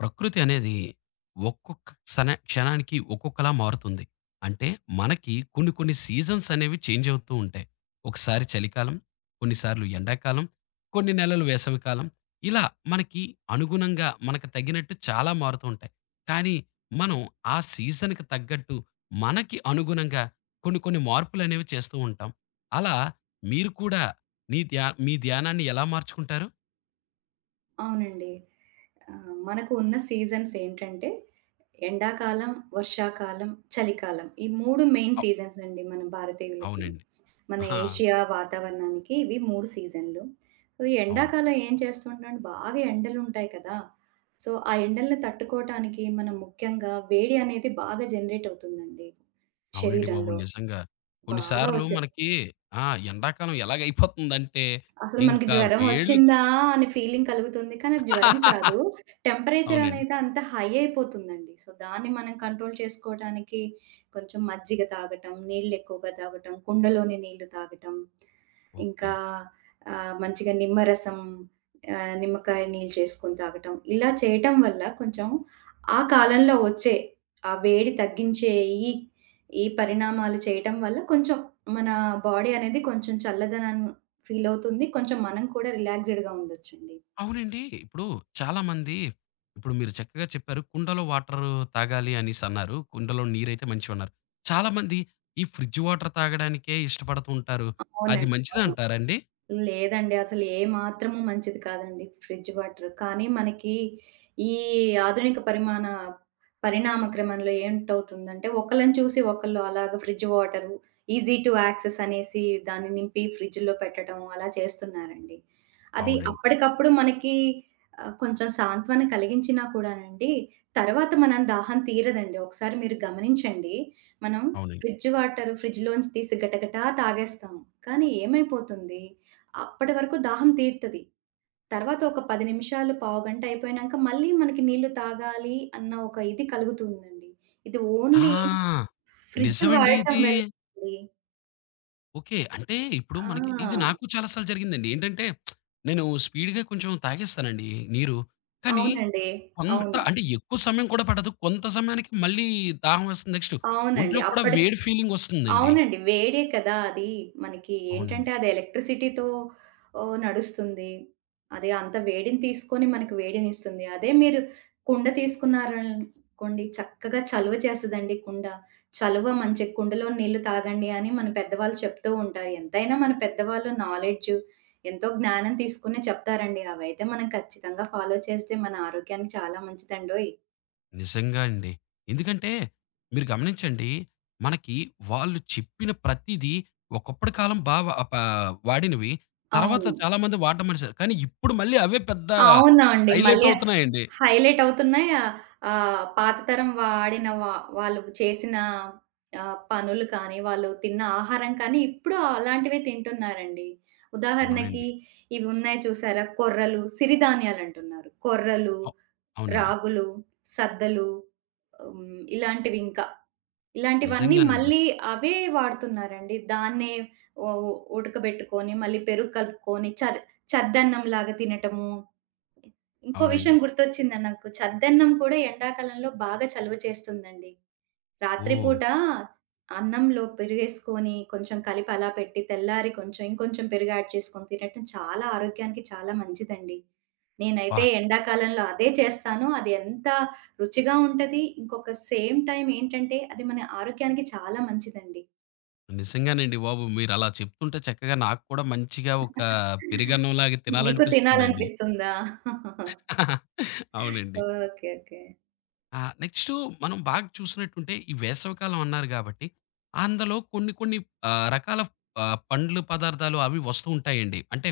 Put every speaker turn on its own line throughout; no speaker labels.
ప్రకృతి అనేది ఒక్కొక్క క్షణ క్షణానికి ఒక్కొక్కలా మారుతుంది. అంటే మనకి కొన్ని కొన్ని సీజన్స్ అనేవి చేంజ్ అవుతూ ఉంటాయి. ఒకసారి చలికాలం, కొన్నిసార్లు ఎండాకాలం, కొన్ని నెలలు వేసవికాలం. ఇలా మనకి అనుగుణంగా మనకు తగినట్టు చాలా మారుతూ ఉంటాయి. కానీ మనం ఆ సీజన్‌కి తగ్గట్టు మనకి అనుగుణంగా కొన్ని కొన్ని మార్పులనేవి చేస్తూ ఉంటాం. అలా మీరు కూడా మీ ధ్యానాన్ని ఎలా మార్చుకుంటారు?
అవునండి. మనకు ఉన్న సీజన్స్ ఏంటంటే ఎండాకాలం, వర్షాకాలం, చలికాలం. ఈ 3 మెయిన్
అవ్
సీజన్స్ అండి మన భారతీయులకి.
అవునండి.
మన
ఆ!
ఏషియా వాతావరణానికి ఇవి 3 సీజన్‌లు. సో, ఈ
అవునండి.
ఎండాకాలం ఏం చేస్తుంటాం బాగా ఎండలుంటాయి కదా! సో, ఆ ఎండల్ని తట్టుకోవటానికి మనం ముఖ్యంగా వేడి అనేది బాగా జనరేట్ అవుతుందండి
అవునండి బాబు.
శరీరంలో.
నిజంగా. కొన్ని
బాగా
సార్లు
వచ్చే
మనకి ఆ! ఎండాకాలం ఎలాగైపోతుందంటే,
అసలు మనకి
ఇంకా
జ్వరం
వేళ్ళకి.
వచ్చిందా అనే ఫీలింగ్ కలుగుతుంది. కానీ అది జ్వరం కాదు. టెంపరేచర్
అవునండి.
అనేది అంత హై అయిపోతుందండి. సో, దాన్ని మనం కంట్రోల్ చేసుకోవడానికి కొంచెం మజ్జిగ తాగటం, నీళ్ళు ఎక్కువగా తాగటం, కుండలోని నీళ్ళు తాగటం, ఇంకా
ఓకే.
మంచిగా నిమ్మకాయ నీళ్ళు చేసుకొని తాగటం. ఇలా చేయటం వల్ల కొంచెం ఆ కాలంలో వచ్చే ఆ వేడి తగ్గించే ఈ, ఈ పరిణామాలు చేయటం వల్ల కొంచెం మన బాడీ అనేది కొంచెం చల్లదనాన్ని ఫీలవుతుంది. కొంచెం మనం కూడా రిలాక్స్‌డ్‌గా ఉండొచ్చండి.
అవునండి. ఇప్పుడు చాలామంది ఇప్పుడు మీరు చక్కగా చెప్పారు. కుండలో వాటరు తాగాలి అనేసన్నారు. కుండలో నీరైతే మంచివన్నారు. చాలామంది ఈ ఫ్రిడ్జ్ వాటర్ తాగడానికే ఇష్టపడుతూ ఉంటారు.
అవునండి.
అది
అవును.
మంచిదంటారండి?
లేదండి. అసలు ఏ మాత్రము మంచిది కాదండి ఫ్రిడ్జ్ వాటర్. కానీ మనకి ఈ ఆధునిక పరిణామ క్రమంలో ఏంటవుతుందంటే, ఒకళ్ళని చూసి ఒకళ్ళు అలాగా fridge water, easy to access అనేసి దాన్ని నింపి ఫ్రిడ్జ్‌లో పెట్టడం అలా చేస్తున్నారండి. అది
అవునండి.
అప్పటికప్పుడు మనకి కొంచెం సాంత్వన కలిగించినా కూడానండి, తర్వాత మనం దాహం తీరదండి. ఒకసారి మీరు గమనించండి. మనం
అవునండి.
ఫ్రిడ్జ్ వాటర్ ఫ్రిడ్జ్‌లోంచి తీసి గటగటా తాగేస్తాం. కానీ ఏమైపోతుంది? అప్పటి వరకు దాహం తీరుతది. తర్వాత ఒక 10 నిమిషాలు, పావుగంట అయిపోయినంక మళ్ళీ మనకి నీళ్లు తాగాలి అన్న ఒక ఇది కలుగుతుందండి. ఇది ఓన్లీ
ఆ!
ఫ్రిడ్జ్
నిజమండి
వాడటం
ఇది.
వల్ల అండి.
ఓకే. అంటే ఇప్పుడు మనకి ఇది
ఆ!
నాకు చాలా సార్లు జరిగిందండి. ఏంటంటే నేను స్పీడ్‌గా కొంచెం తాగేస్తానండి నీరు. కానీ
అవునండి.
కొంత
అవును.
అంటే ఎక్కువ సమయం కూడా పడదు. కొంత సమయానికి మళ్ళీ దాహం వేస్తుంది. నెక్స్ట్
అవునండి.
ఒంట్లో కూడా
అప్పటికి
వేడి ఫీలింగ్ వస్తుందండి.
అవునండి. వేడే కదా అది. మనకి
అవునండి.
ఏంటంటే అది ఎలక్ట్రిసిటీతో నడుస్తుంది. అది అంత వేడిని తీసుకొని మనకి వేడినిస్తుంది. అదే మీరు కుండ తీసుకున్నారనుకోండి చక్కగా చలువ చేస్తదండి కుండ. చలువ మంచి కుండలో నీళ్లు తాగండి అని మన పెద్దవాళ్ళు చెప్తూ ఉంటారు. ఎంతైనా మన పెద్దవాళ్ళు నాలెడ్జ్, ఎంతో జ్ఞానం తీసుకునే చెప్తారండి. అవైతే మనం ఖచ్చితంగా ఫాలో చేస్తే మన ఆరోగ్యానికి చాలా మంచిదండోయ్!
నిజంగా అండి. ఎందుకంటే మీరు గమనించండి. మనకి వాళ్ళు చెప్పిన ప్రతీదీ ఒకప్పటి కాలం బా వ ప వాడినవి తర్వాత
అవును.
చాలామంది వాడడం మానేశారు. కానీ ఇప్పుడు మళ్ళీ అవే పెద్ద
అవునా అండి.
హైలైట్
మళ్ళీ
అవుతున్నాయండి.
హైలైట్ అవుతున్నాయి. ఆహ్, ఆహ్, పాత తరం వాడిన వాళ్ళు చేసిన పనులు కానీ, వాళ్ళు తిన్న ఆహారం కానీ, ఇప్పుడు అలాంటివే తింటున్నారండి. ఉదాహరణకి
అవునండి.
ఇవి ఉన్నాయి చూసారా? కొర్రలు, సిరిధాన్యాలంటున్నారు. కొర్రలు,
అవ్ అవునండి.
రాగులు, సద్దలు ఇలాంటివి ఇంకా. ఇలాంటివన్నీ
నిజంగానండి.
మళ్ళీ అవే వాడుతున్నారండి. దాన్నే ఓ ఉడకబెట్టుకొని, మళ్ళీ పెరుగు కలుపుకొని చద్దన్నంలాగా తినటము. ఇంకో విషయం
అవునండి.
గుర్తొచ్చిందండి నాకు. చద్దన్నం కూడా ఎండాకాలంలో బాగా చలువ చేస్తుందండి. రాత్రి
ఓహ్!
పూట అన్నంలో పెరుగేసుకొని, కొంచెం కలిపి అలా పెట్టి, తెల్లారి కొంచెం ఇంకొంచెం పెరుగు యాడ్ చేసుకొని తినటం చాలా ఆరోగ్యానికి చాలా మంచిదండి.
అబ్బా!
నేనైతే ఎండాకాలంలో అదే చేస్తాను. అది ఎంత రుచిగా ఉంటది. ఇంకొక సేమ్ టైమ్ ఏంటంటే, అది మన ఆరోగ్యానికి చాలా మంచిదండి.
నిజంగానండి బాబు. మీరలా చెప్తుంటే చక్కగా నాకు కూడా మంచిగా ఒక పెరుగన్నంలాగా
మీకు
తినాలనిపిస్తుందండి.
తినాలనిపిస్తుందా?
అవునండి.
ఓకే. ఓకే.
ఆ! నెక్స్టు మనం బాగా చూసినట్టుంటే ఈ వేసవికాలం అన్నారు గాబట్టి, అందులో కొన్ని కొన్ని రకాల పండ్లు పదార్థాలు అవి వస్తూ ఉంటాయండి. అంటే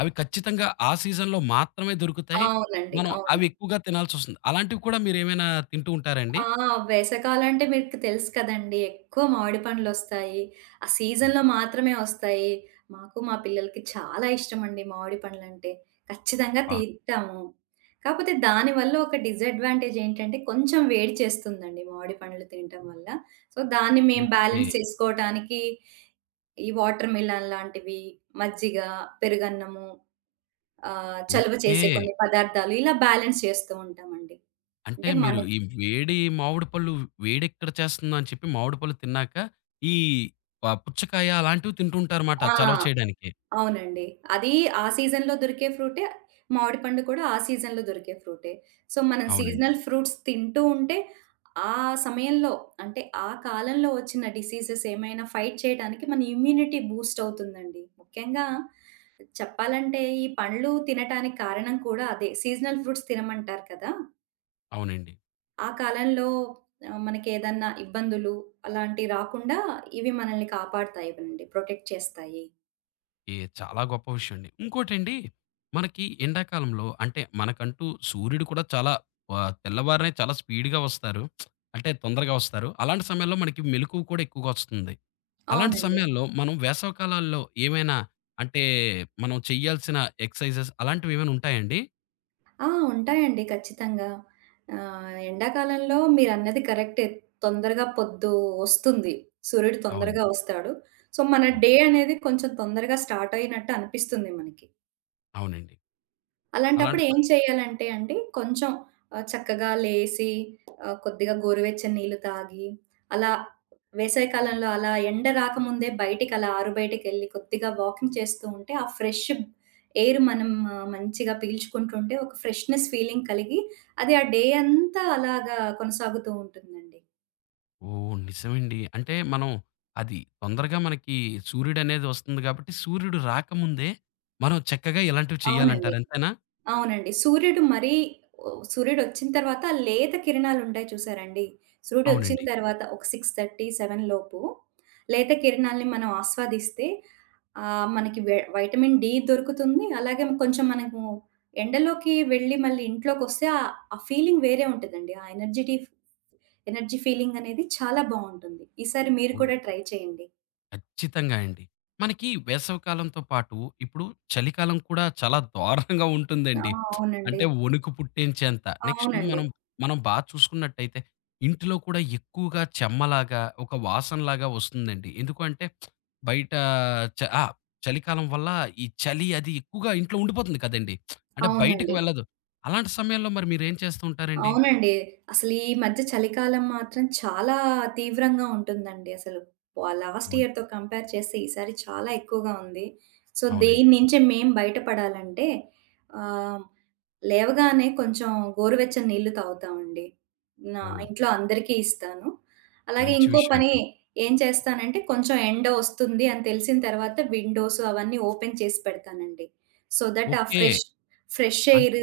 అవి ఖచ్చితంగా ఆ సీజన్‌లో మాత్రమే దొరుకుతాయి.
అవునండి.
మనం
అవును.
అవి ఎక్కువగా తినాల్సొస్తుంది. అలాంటివి కూడా మీరేమైనా తింటూ ఉంటారండి?
ఆ! వేసవికాలంటే మీకు తెలుసు కదండీ! ఎక్కువ మామిడి పండ్లొస్తాయి. ఆ
హ్మ్.
సీజన్‌లో మాత్రమే వస్తాయి. మాకు మా పిల్లలకి చాలా ఇష్టమండి మామిడి పండ్లంటే. ఖచ్చితంగా
అబ్బా!
తీస్తాము. కాపోతే దానివల్ల ఒక డిసడ్వాంటేజ్ ఏంటంటే కొంచెం వేడి చేస్తుందండి మామిడి పండ్లు తినటం వల్ల. సో, దాన్ని మేము
ఓకే.
బ్యాలెన్స్ చేసుకోవటానికి ఈ వాటర్ మిలన్ లాంటివి, మజ్జిగ, పెరుగన్నము, చలువ
ఓకే.
చేసే కొన్ని పదార్థాలు ఇలా బ్యాలెన్స్ చేస్తూ ఉంటామండి.
అంటే
అంటే మన
మీరు ఈ వేడి మామిడి పళ్ళు వేడెక్కడ చేస్తుందో అని చెప్పి మామిడి పళ్ళు తిన్నాక, ఈ పుచ్చకాయ అలాంటివి తింటుంటారుమాట
ఆ!
చలవ చేయడానికి.
అవునండి. అది ఆ సీజన్‌లో దొరికే ఫ్రూటే. మామిడి పండు కూడా ఆ సీజన్‌లో దొరికే ఫ్రూటే. సో, మనం
అవునండి.
సీజనల్ ఫ్రూట్స్ తింటూ ఉంటే, ఆ సమయంలో అంటే ఆ కాలంలో వచ్చిన డిసీజెస్ ఏమైనా ఫైట్ చేయడానికి మన ఇమ్యూనిటీ బూస్ట్ అవుతుందండి. ముఖ్యంగా చెప్పాలంటే ఈ పండ్లు తినటానికి కారణం కూడా అదే. సీజనల్ ఫ్రూట్స్ తినమంటారు కదా!
అవునండి.
ఆ కాలంలో మనకేదన్నా ఇబ్బందులు అలాంటివి రాకుండా ఇవి మనల్ని కాపాడతాయి అండి. ప్రొటెక్ట్ చేస్తాయి.
ఏ చాలా గొప్ప విషయం అండి. ఇంకోటండి మనకి ఎండాకాలంలో అంటే మనకంటూ సూర్యుడు కూడా చాలా తెల్లవారినే చాలా స్పీడ్‌గా వస్తారు. అంటే తొందరగా వస్తారు. అలాంటి సమయంలో మనకి మెలుకువ కూడా ఎక్కువగా వస్తుంది. అలాంటి
అవునండి.
సమయాల్లో మనం వేసవికాలాల్లో ఏమైనా అంటే మనం చేయాల్సిన ఎక్సర్‌సైజెస్ అలాంటివి ఏమైనా ఉంటాయండి?
ఆ! ఉంటాయండి ఖచ్చితంగా. ఎండాకాలంలో మీరన్నది కరెక్టే. తొందరగా పొద్దు వస్తుంది. సూర్యుడు తొందరగా
అవునండి.
వస్తాడు. సో, మన
అవును.
డే అనేది కొంచెం తొందరగా స్టార్ట్ అయినట్టు అనిపిస్తుంది మనకి.
అవునండి.
అలాంటప్పుడు
అలాంటి
ఏం చేయాలంటే అండి, కొంచెం చక్కగా లేసి కొద్దిగా గోరువెచ్చని నీళ్ళు తాగి, అలా వేసవి కాలంలో అలా ఎండ రాకముందే బయటికి అలా ఆరు బయటికెళ్ళి కొద్దిగా వాకింగ్ చేస్తూ ఉంటే, ఆ ఫ్రెష్ ఎయిర్ మనం మంచిగా పీల్చుకుంటుంటే ఒక ఫ్రెష్‌నెస్ ఫీలింగ్ కలిగి, అది ఆ డే అంతా అలాగా కొనసాగుతూ ఉంటుందండి.
ఓహ్! నిజమండి. అంటే మనం అది తొందరగా మనకి సూర్యుడనేది వస్తుంది కాబట్టి సూర్యుడు రాకముందే మనం చక్కగా ఇలాంటివి
అవునండి.
చేయాలంటారు అంతేనా?
అవునండి. సూర్యుడు మరీ ఓహ్! సూర్యుడొచ్చిన తర్వాత ఆ లేత కిరణాలుంటాయి చూసారండి. సూర్యుడొచ్చిన
అవునండి.
తర్వాత ఒక 6:30, 7 లోపు లేత కిరణాల్ని మనం ఆస్వాదిస్తే మనకి వైటమిన్ డి దొరుకుతుంది. అలాగే కొంచెం మనము ఎండలోకి వెళ్ళి మళ్ళీ ఇంట్లోకొస్తే ఆ ఫీలింగ్ వేరే ఉంటదండి. ఆ ఎనర్జీ ఫీలింగ్ అనేది చాలా బావుంటుంది. ఈసారి మీరు
ఓహ్!
కూడా ట్రై చేయండి.
ఖచ్చితంగా అండి. మనకి వేసవికాలంతో పాటు ఇప్పుడు చలికాలం కూడా చాలా దారుణంగా
ఆ!
ఉంటుందండి.
అవునండి.
అంటే వణుకు పుట్టించేంత. నెక్స్టు
అవునండి.
మనం, మనం బా చూసుకున్నట్టయితే ఇంట్లో కూడా ఎక్కువగా చెమ్మలాగా, ఒక వాసనలాగా వస్తుందండి. ఎందుకు అంటే బయట ఆ! చలికాలం వల్ల ఈ చలి అది ఎక్కువగా ఇంట్లో ఉండిపోతుంది కదండీ. అంటే బయటకి
అవునండి.
వెళ్ళదు. అలాంటి సమయంలో మరి మీరేం చేస్తూ ఉంటారండి?
అవునండి. అసలు ఈ మధ్య చలికాలం మాత్రం చాలా తీవ్రంగా ఉంటుందండి అసలు. లాస్ట్
అవును.
ఇయర్‌తో కంపేర్ చేస్తే ఈసారి చాలా ఎక్కువగా ఉంది. సో,
అవునండి.
దీని నుంచి మేము బయటపడాలంటే ఆహ్, లేవగానే కొంచెం గోరువెచ్చని నీళ్లు తాగుతామండి. నా
ఓహ్!
ఇంట్లో అందరికీ ఇస్తాను. అలాగే
మంచి
ఇంకో
విషయం
పని
అండి.
ఏం చేస్తానంటే కొంచెం ఎండ ఒస్తుంది అని తెలిసిన తర్వాత విండోస్ అవన్నీ ఓపెన్ చేసి పెడతానండి. So that uh
okay.
Fresh fresh
and
air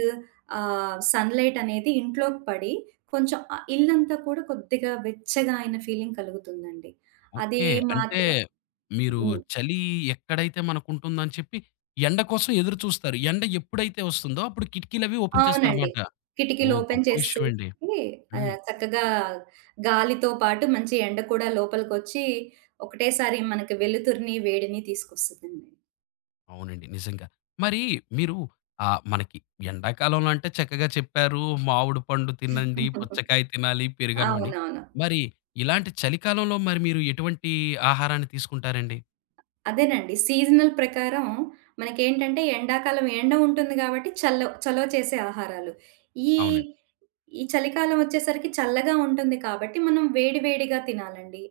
sunlight అనేది ఇంట్లోకి పడి, కొంచెం ఇల్లంతా కూడా కొద్దిగా వెచ్చగా అయిన ఫీలింగ్ కలుగుతుందండి. అది
ఓకే. అంటే
మాత్రం
మీరు
హ్మ్.
చలి ఎక్కడైతే మనకుంటుందని చెప్పి, ఎండ కోసం ఎదురు చూస్తారు. ఎండ ఎప్పుడైతే వస్తుందో అప్పుడు కిటికీలవి ఓపెన్
అవునండి.
చేస్తారమాట.
కిటికీలు
ఓహ్!
ఓపెన్
గొప్ప
చేసేసి
విషయం అండి. హ్మ్.
చక్కగా గాలితో పాటు మంచి ఎండ కూడా లోపలికొచ్చి, ఒకటేసారి మనకి వెలుతురిని, వేడిని తీసుకొస్తదండి.
అవునండి. నిజంగా. మరి మీరు మనకి ఎండాకాలంలో అంటే చక్కగా చెప్పారు. మామిడి పండు తినండి, పుచ్చకాయ తినాలి, పెరుగన్నం అని.
అవునవును.
మరి ఇలాంటి చలికాలంలో మరి మీరు ఎటువంటి ఆహారాన్ని తీసుకుంటారండి?
అదేనండి. సీజనల్ ప్రకారం మనకేంటంటే ఎండాకాలం ఎండ ఉంటుంది గాబట్టి చలవ చేసే ఆహారాలు. ఈ
అవునండి.
ఈ చలికాలం ఒచ్చేసరికి చల్లగా ఉంటుంది కాబట్టి మనం వేడి వేడిగా తినాలండి.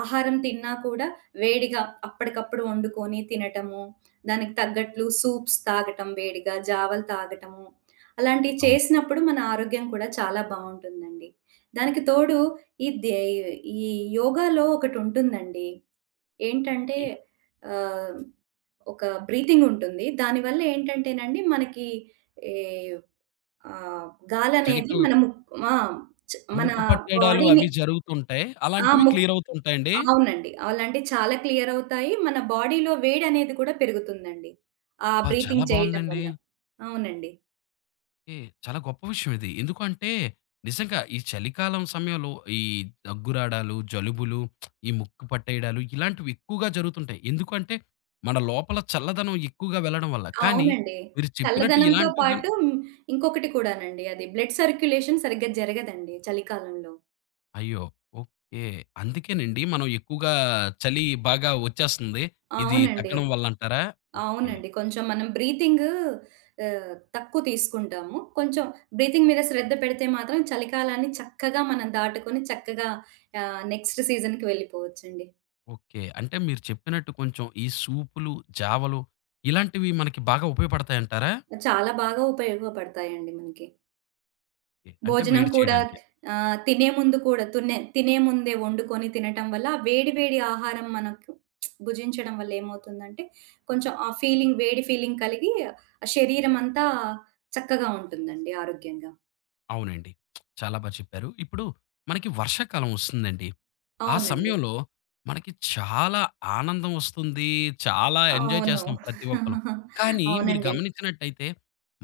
ఆహారం తిన్నా కూడా వేడిగా అప్పటికప్పుడు వండుకొని తినటము, దానికి తగ్గట్లు సూప్స్ తాగటం వేడిగా, జావలు తాగటము, అలాంటివి
అవును.
చేసినప్పుడు మన ఆరోగ్యం కూడా చాలా బావుంటుందండి. దానికి తోడు ఈ దే ఈ యోగాలో ఒకటుంటుందండి. ఏంటంటే
ఈ
ఆహ్, ఒక బ్రీతింగ్ ఉంటుంది. దానివల్ల ఏంటంటేనండి మనకి ఏ ఆహ్, గాలనేది
చలికాలం
మన ఆ! మన
ముక్కు పట్టేయడాలు
బాడీని
అవి జరుగుతుంటాయి.
ఆ!
అలాంటివి క్లియర్ అవుతుంటాయండి?
అవునండి. అలాంటివి చాలా క్లియర్ అవుతాయి. మన బాడీలో వేడనేది కూడా పెరుగుతుందండి. ఆ
ఆ! చాలా
బ్రీతింగ్ చేయటం
బావుందండి.
వల్ల. అవునండి.
ఏ చాలా గొప్ప విషయం ఇది. ఎందుకంటే నిజంగా ఈ చలికాలం సమయంలో ఈ దగ్గు రాడాలు, జలుబులు, ఈ ముక్కు పట్టేయడాలు ఇలాంటివి ఎక్కువగా జరుగుతుంటాయి. ఎందుకంటే మన లోపల చల్లదనం ఎక్కువగా వెళ్ళడం వల్ల. కానీ
అవునండి.
మీరు చెప్పినట్టు
చల్లదనంతో
ఇలాంటివి గాని
పాటు ఇంకొకటి కూడానండి అది బ్లడ్ సర్క్యులేషన్ సరిగ్గా జరగదండి చలికాలంలో.
అయ్యో! ఓకే. అందుకేనండి మనం ఎక్కువగా చలి బాగా వచ్చేస్తుంది. ఇది
అవునండి.
తగ్గడం వల్ల అంటారా? ఓకే.
అవునండి. కొంచెం మనం బ్రీతింగ్ తక్కువ తీసుకుంటాము. కొంచెం బ్రీతింగ్ మీద శ్రద్ధ పెడితే మాత్రం చలికాలాన్ని చక్కగా మనం దాటుకొని చక్కగా నెక్స్ట్ సీజన్‌కి వెళ్ళిపోవచ్చండి.
ఓకే. అంటే మీరు చెప్పినట్టు కొంచెం ఈ సూపులు, జావలు ఇలాంటివి మనకి బాగా ఉపయోగపడతాయంటారా?
చాలా బాగా ఉపయోగపడతాయండి మనకి.
ఓకే. అంటే
భోజనం
వేడి
కూడా
చేయడానికి.
తినే ముందు కూడా తినే ముందే వండుకొని తినటం వల్ల ఆ వేడి వేడి ఆహారం మనకు భుజించడం వల్ల ఏమవుతుందంటే కొంచెం ఆ ఫీలింగ్ వేడి ఫీలింగ్ కలిగి ఆ శరీరం అంతా చక్కగా ఉంటుందండి ఆరోగ్యంగా.
అవునండి. చాలా బా చెప్పారు. ఇప్పుడు మనకి వర్షాకాలం వస్తుందండి. ఆ
అవునండి.
సమయంలో మనకి చాలా ఆనందం వస్తుంది. చాలా ఎంజాయ్
అవును.
చేస్తాం ప్రతి ఒక్కలం. కానీ మీరు
అవునండి.
గమనించినట్టయితే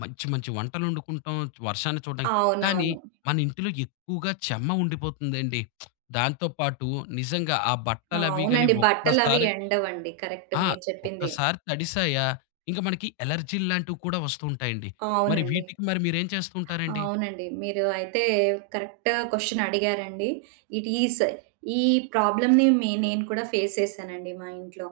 మంచి మంచి వంటలొండుకుంటాం. వర్షాన్ని చూడడానికి కానీ
అవునవును.
మన ఇంటిలో ఎక్కువగా చెమ్మ ఉండిపోతుందండి. దాంతో పాటు నిజంగా ఆ బట్టలవి గాని
అవునండి. బట్టలవి
ఒక్కసారి
ఎండవండి. కరెక్ట్
ఆ!
మీరు చెప్పింది.
ఒక్కసారి తడిసాయా ఇంక మనకి ఎలర్జీలు లాంటివి కూడా వస్తూ ఉంటాయండి. మరి
అవునండి.
వీటికి మరి మీరేం చేస్తూ ఉంటారండి?
అవునండి. మీరు అయితే కరెక్ట్ క్వెషన్ అడిగారండి. ఇట్ ఈస్ ఈ ప్రాబ్లమ్‌ని నేను కూడా ఫేస్ చేశానండి మా ఇంట్లో.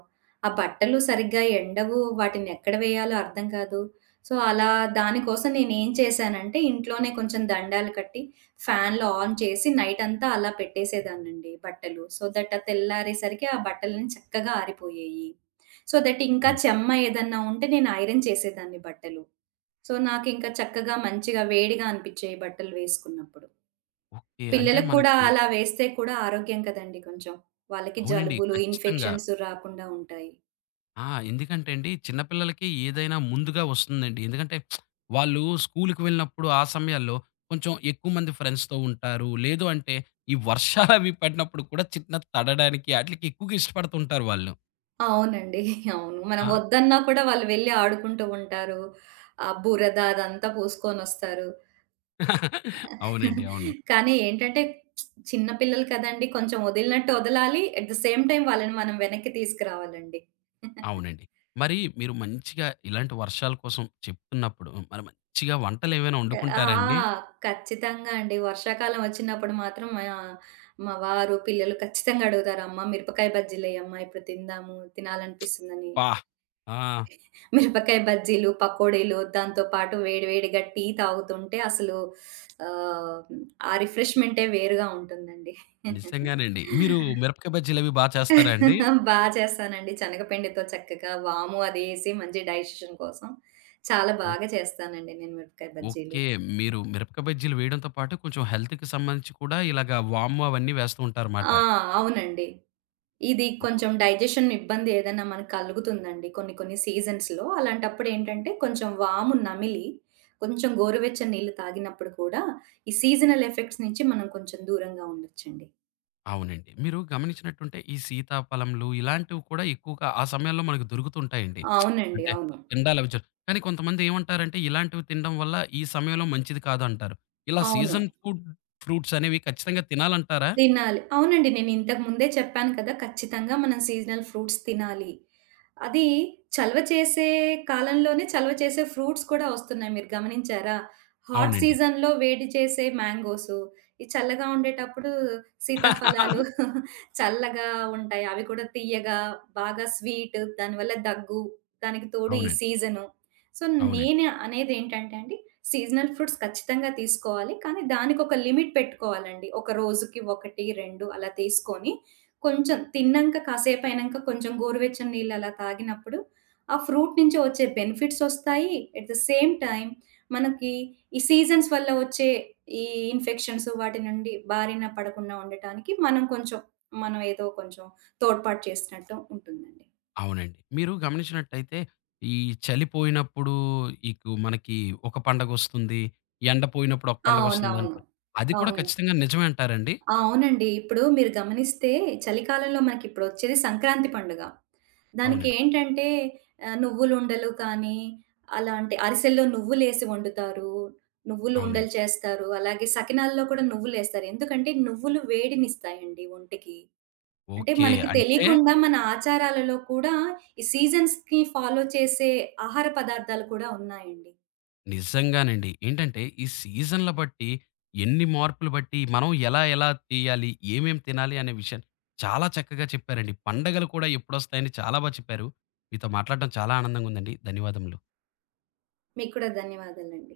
ఆ బట్టలు సరిగ్గా ఎండవు. వాటిని ఎక్కడ వేయాలో అర్థం కాదు. సో, అలా దానికోసం నేనేం చేశానంటే ఇంట్లోనే కొంచెం దండాలు కట్టి ఫ్యాన్‌లు ఆన్ చేసి నైటంతా అలా పెట్టేసేదాన్నండి బట్టలు. సో దట్ ఆ తెల్లారేసరికి ఆ బట్టలన్నీ చక్కగా ఆరిపోయేయి. సో దట్ ఇంకా
ఓహ్!
చెమ్మ ఏదన్నా ఉంటే నేను ఐరన్ చేసేదాన్ని బట్టలు. సో, నాకింక చక్కగా మంచిగా వేడిగా అనిపిచ్చేయి బట్టలు వేసుకున్నప్పుడు.
ఓకే. అంటే
పిల్లలకు కూడా
మనకి
అలా వేస్తే కూడా ఆరోగ్యం కదండీ కొంచెం. వాళ్ళకి
అవునండి.
జలుబులు,
ఖచ్చితంగా.
ఇన్ఫెక్షన్స్ రాకుండా ఉంటాయి.
ఆ! ఎందుకంటే అండి చిన్న పిల్లలకి ఏదైనా ముందుగా వస్తుందండి. ఎందుకంటే వాళ్ళు స్కూలుకి వెళ్ళినప్పుడు ఆ సమయాల్లో కొంచెం ఎక్కువ మంది ఫ్రెండ్స్‌తో ఉంటారు. లేదు అంటే ఈ వర్షాలవి పడినప్పుడు కూడా చిన్న తడడానికి ఆటిలకి ఎక్కువగా ఇష్టపడుతూ ఉంటారు వాళ్ళు.
అవునండి. అవును. మనం
ఆ!
వద్దన్నా కూడా వాళ్ళు వెళ్లి ఆడుకుంటూ ఉంటారు. ఆ బురద అదంతా పూసుకొనొస్తారు.
అవునండి. అవును.
కానీ ఏంటంటే చిన్న పిల్లలు కదండీ! కొంచెం వదిలినట్టు వదలాలి. అట్ ద సేమ్ టైమ్ వాళ్ళని మనం వెనక్కి తీసుకురావాలండి.
అవునండి. మరి మీరు మంచిగా ఇలాంటి వర్షాల కోసం చెప్తున్నప్పుడు, మరి మంచిగా వంటలేమైనా
ఆ!
వండుకుంటారా అండి?
ఖచ్చితంగా అండి. వర్షాకాలం వచ్చినప్పుడు మాత్రం మా మా వారు, పిల్లలు ఖచ్చితంగా అడుగుతారు. "అమ్మ మిరపకాయ బజ్జీలెయమ్మ ఇప్పుడు తిందాము, తినాలనిపిస్తుందని."
అబ్బా! ఆ!
మిరపకాయ బజ్జీలు, పకోడీలు దాంతో పాటు వేడి వేడిగా టీ తాగుతుంటే అసలు ఆహ్, ఆ రిఫ్రెష్‌మెంటే వేరుగా ఉంటుందండి.
నిజంగానండి. మీరు మిరపకాయ బజ్జీలవి బా చేస్తారా అండి?
బా చేస్తానండి. శనగపిండితో చక్కగా వాము అదేసి మంచి డైజెషన్ కోసం చాలా
ఓ
బాగా చేస్తానండి నేను మిరపకాయ బజ్జీలు.
ఓకే. మీరు మిరపకాయ బజ్జీలు వేయడంతో పాటు కొంచెం హెల్త్‌కి సంబంధించి కూడా ఇలాగ వాము అవన్నీ వేస్తూ ఉంటారుమాట.
ఆ! అవునండి. ఇది కొంచెం డైజెషన్ ఇబ్బంది ఏదైనా మనకు కలుగుతుందండి కొన్ని కొన్ని సీజన్స్‌లో. అలాంటప్పుడేంటంటే కొంచెం వాము నమిలి, కొంచెం గోరువెచ్చని నీళ్ళు తాగినప్పుడు కూడా ఈ సీజనల్ ఎఫెక్ట్స్ నుంచి మనం కొంచెం దూరంగా ఉండొచ్చండి.
అవునండి. మీరు గమనించినట్టుంటే ఈ సీతాఫలంలు ఇలాంటివి కూడా ఎక్కువగా ఆ సమయంలో మనకు దొరుకుతుంటాయండి.
అవునండి.
అంటే
అవును.
తిండాలవి కానీ కొంతమంది ఏమంటారంటే ఇలాంటివి తినడం వల్ల ఈ సమయంలో మంచిది కాదంటారు. ఇలా
అవును.
సీజన్ ఫుడ్ ఫ్రూట్స్ అనేవి ఖచ్చితంగా తినాలంటారా?
తినాలి. అవునండి. నేను ఇంతకు ముందే చెప్పాను కదా! ఖచ్చితంగా మనం సీజనల్ ఫ్రూట్స్ తినాలి. అది చలవ చేసే కాలంలోనే చలవ చేసే ఫ్రూట్స్ కూడా వస్తున్నాయి. మీరు గమనించారా? హాట్
అవునండి.
సీజన్‌లో వేడి చేసే మ్యాంగోసు, ఈ చల్లగా ఉండేటప్పుడు సీతాఫలాలు చల్లగా ఉంటాయి. అవి కూడా తియ్యగా, బాగా స్వీట్, దానివల్ల దగ్గు, దానికి తోడు ఈ
అవునండి.
సీజను. సో,
అవునండి.
నేను అనేదేంటంటే అండి సీజనల్ ఫ్రూట్స్ ఖచ్చితంగా తీసుకోవాలి. కానీ దానికొక లిమిట్ పెట్టుకోవాలండి. ఒక రోజుకి 1, 2 అలా తీసుకొని, కొంచెం తిన్నంక కాసేపయినంక కొంచెం గోరువెచ్చని నీళ్ళు అలా తాగినప్పుడు, ఆ ఫ్రూట్ నుంచి వచ్చే బెనిఫిట్సొస్తాయి. ఎట్ ద సేమ్ టైమ్ మనకి ఈ సీజన్స్ వల్ల వచ్చే ఈ ఇన్ఫెక్షన్స్ వాటి నుండి బారిన పడకుండా ఉండటానికి మనం కొంచెం మనం ఏదో కొంచెం తోడ్పాటు చేసినట్టు ఉంటుందండి.
అవునండి. మీరు గమనించినట్టయితే ఈ చలిపోయినప్పుడు ఇకు మనకి ఒక పండగొస్తుంది. ఎండ పోయినప్పుడు ఒక
అవునవును.
పండగొస్తుందంటారు. అది కూడా
అవునండి.
ఖచ్చితంగా నిజమే అంటారండి?
ఆ! అవునండి. ఇప్పుడు మీరు గమనిస్తే చలికాలంలో మనకిప్పుడు వచ్చేది సంక్రాంతి పండుగ. దానికి
అవునండి.
ఏంటంటే నువ్వులుండలు కానీ, అలాంటి అరిసెల్లో నువ్వులేసి వండుతారు. నువ్వులు ఉండలు
అవునండి.
చేస్తారు. అలాగే సకినాల్లో కూడా నువ్వులేస్తారు. ఎందుకంటే నువ్వులు వేడినిస్తాయండి ఒంటికి. అంటే
ఓకే.
మనకి
అంటే
తెలియకుండా మన ఆచారాలలో కూడా ఈ సీజన్స్‌కి ఫాలో చేసే ఆహార పదార్థాలు కూడా ఉన్నాయండి.
నిజంగానండి. ఏంటంటే ఈ సీజన్‌ల బట్టి ఎన్ని మార్పులు బట్టి మనం ఎలా ఎలా తీయాలి? ఏమేం తినాలి? అనే విషయాన్ని చాలా చక్కగా చెప్పారండి. పండగలు కూడా ఎప్పుడొస్తాయని చాలా బా చెప్పారు. మీతో మాట్లాడడం చాలా ఆనందంగా ఉందండి. ధన్యవాదములు.
మీకు కూడా ధన్యవాదాలండి.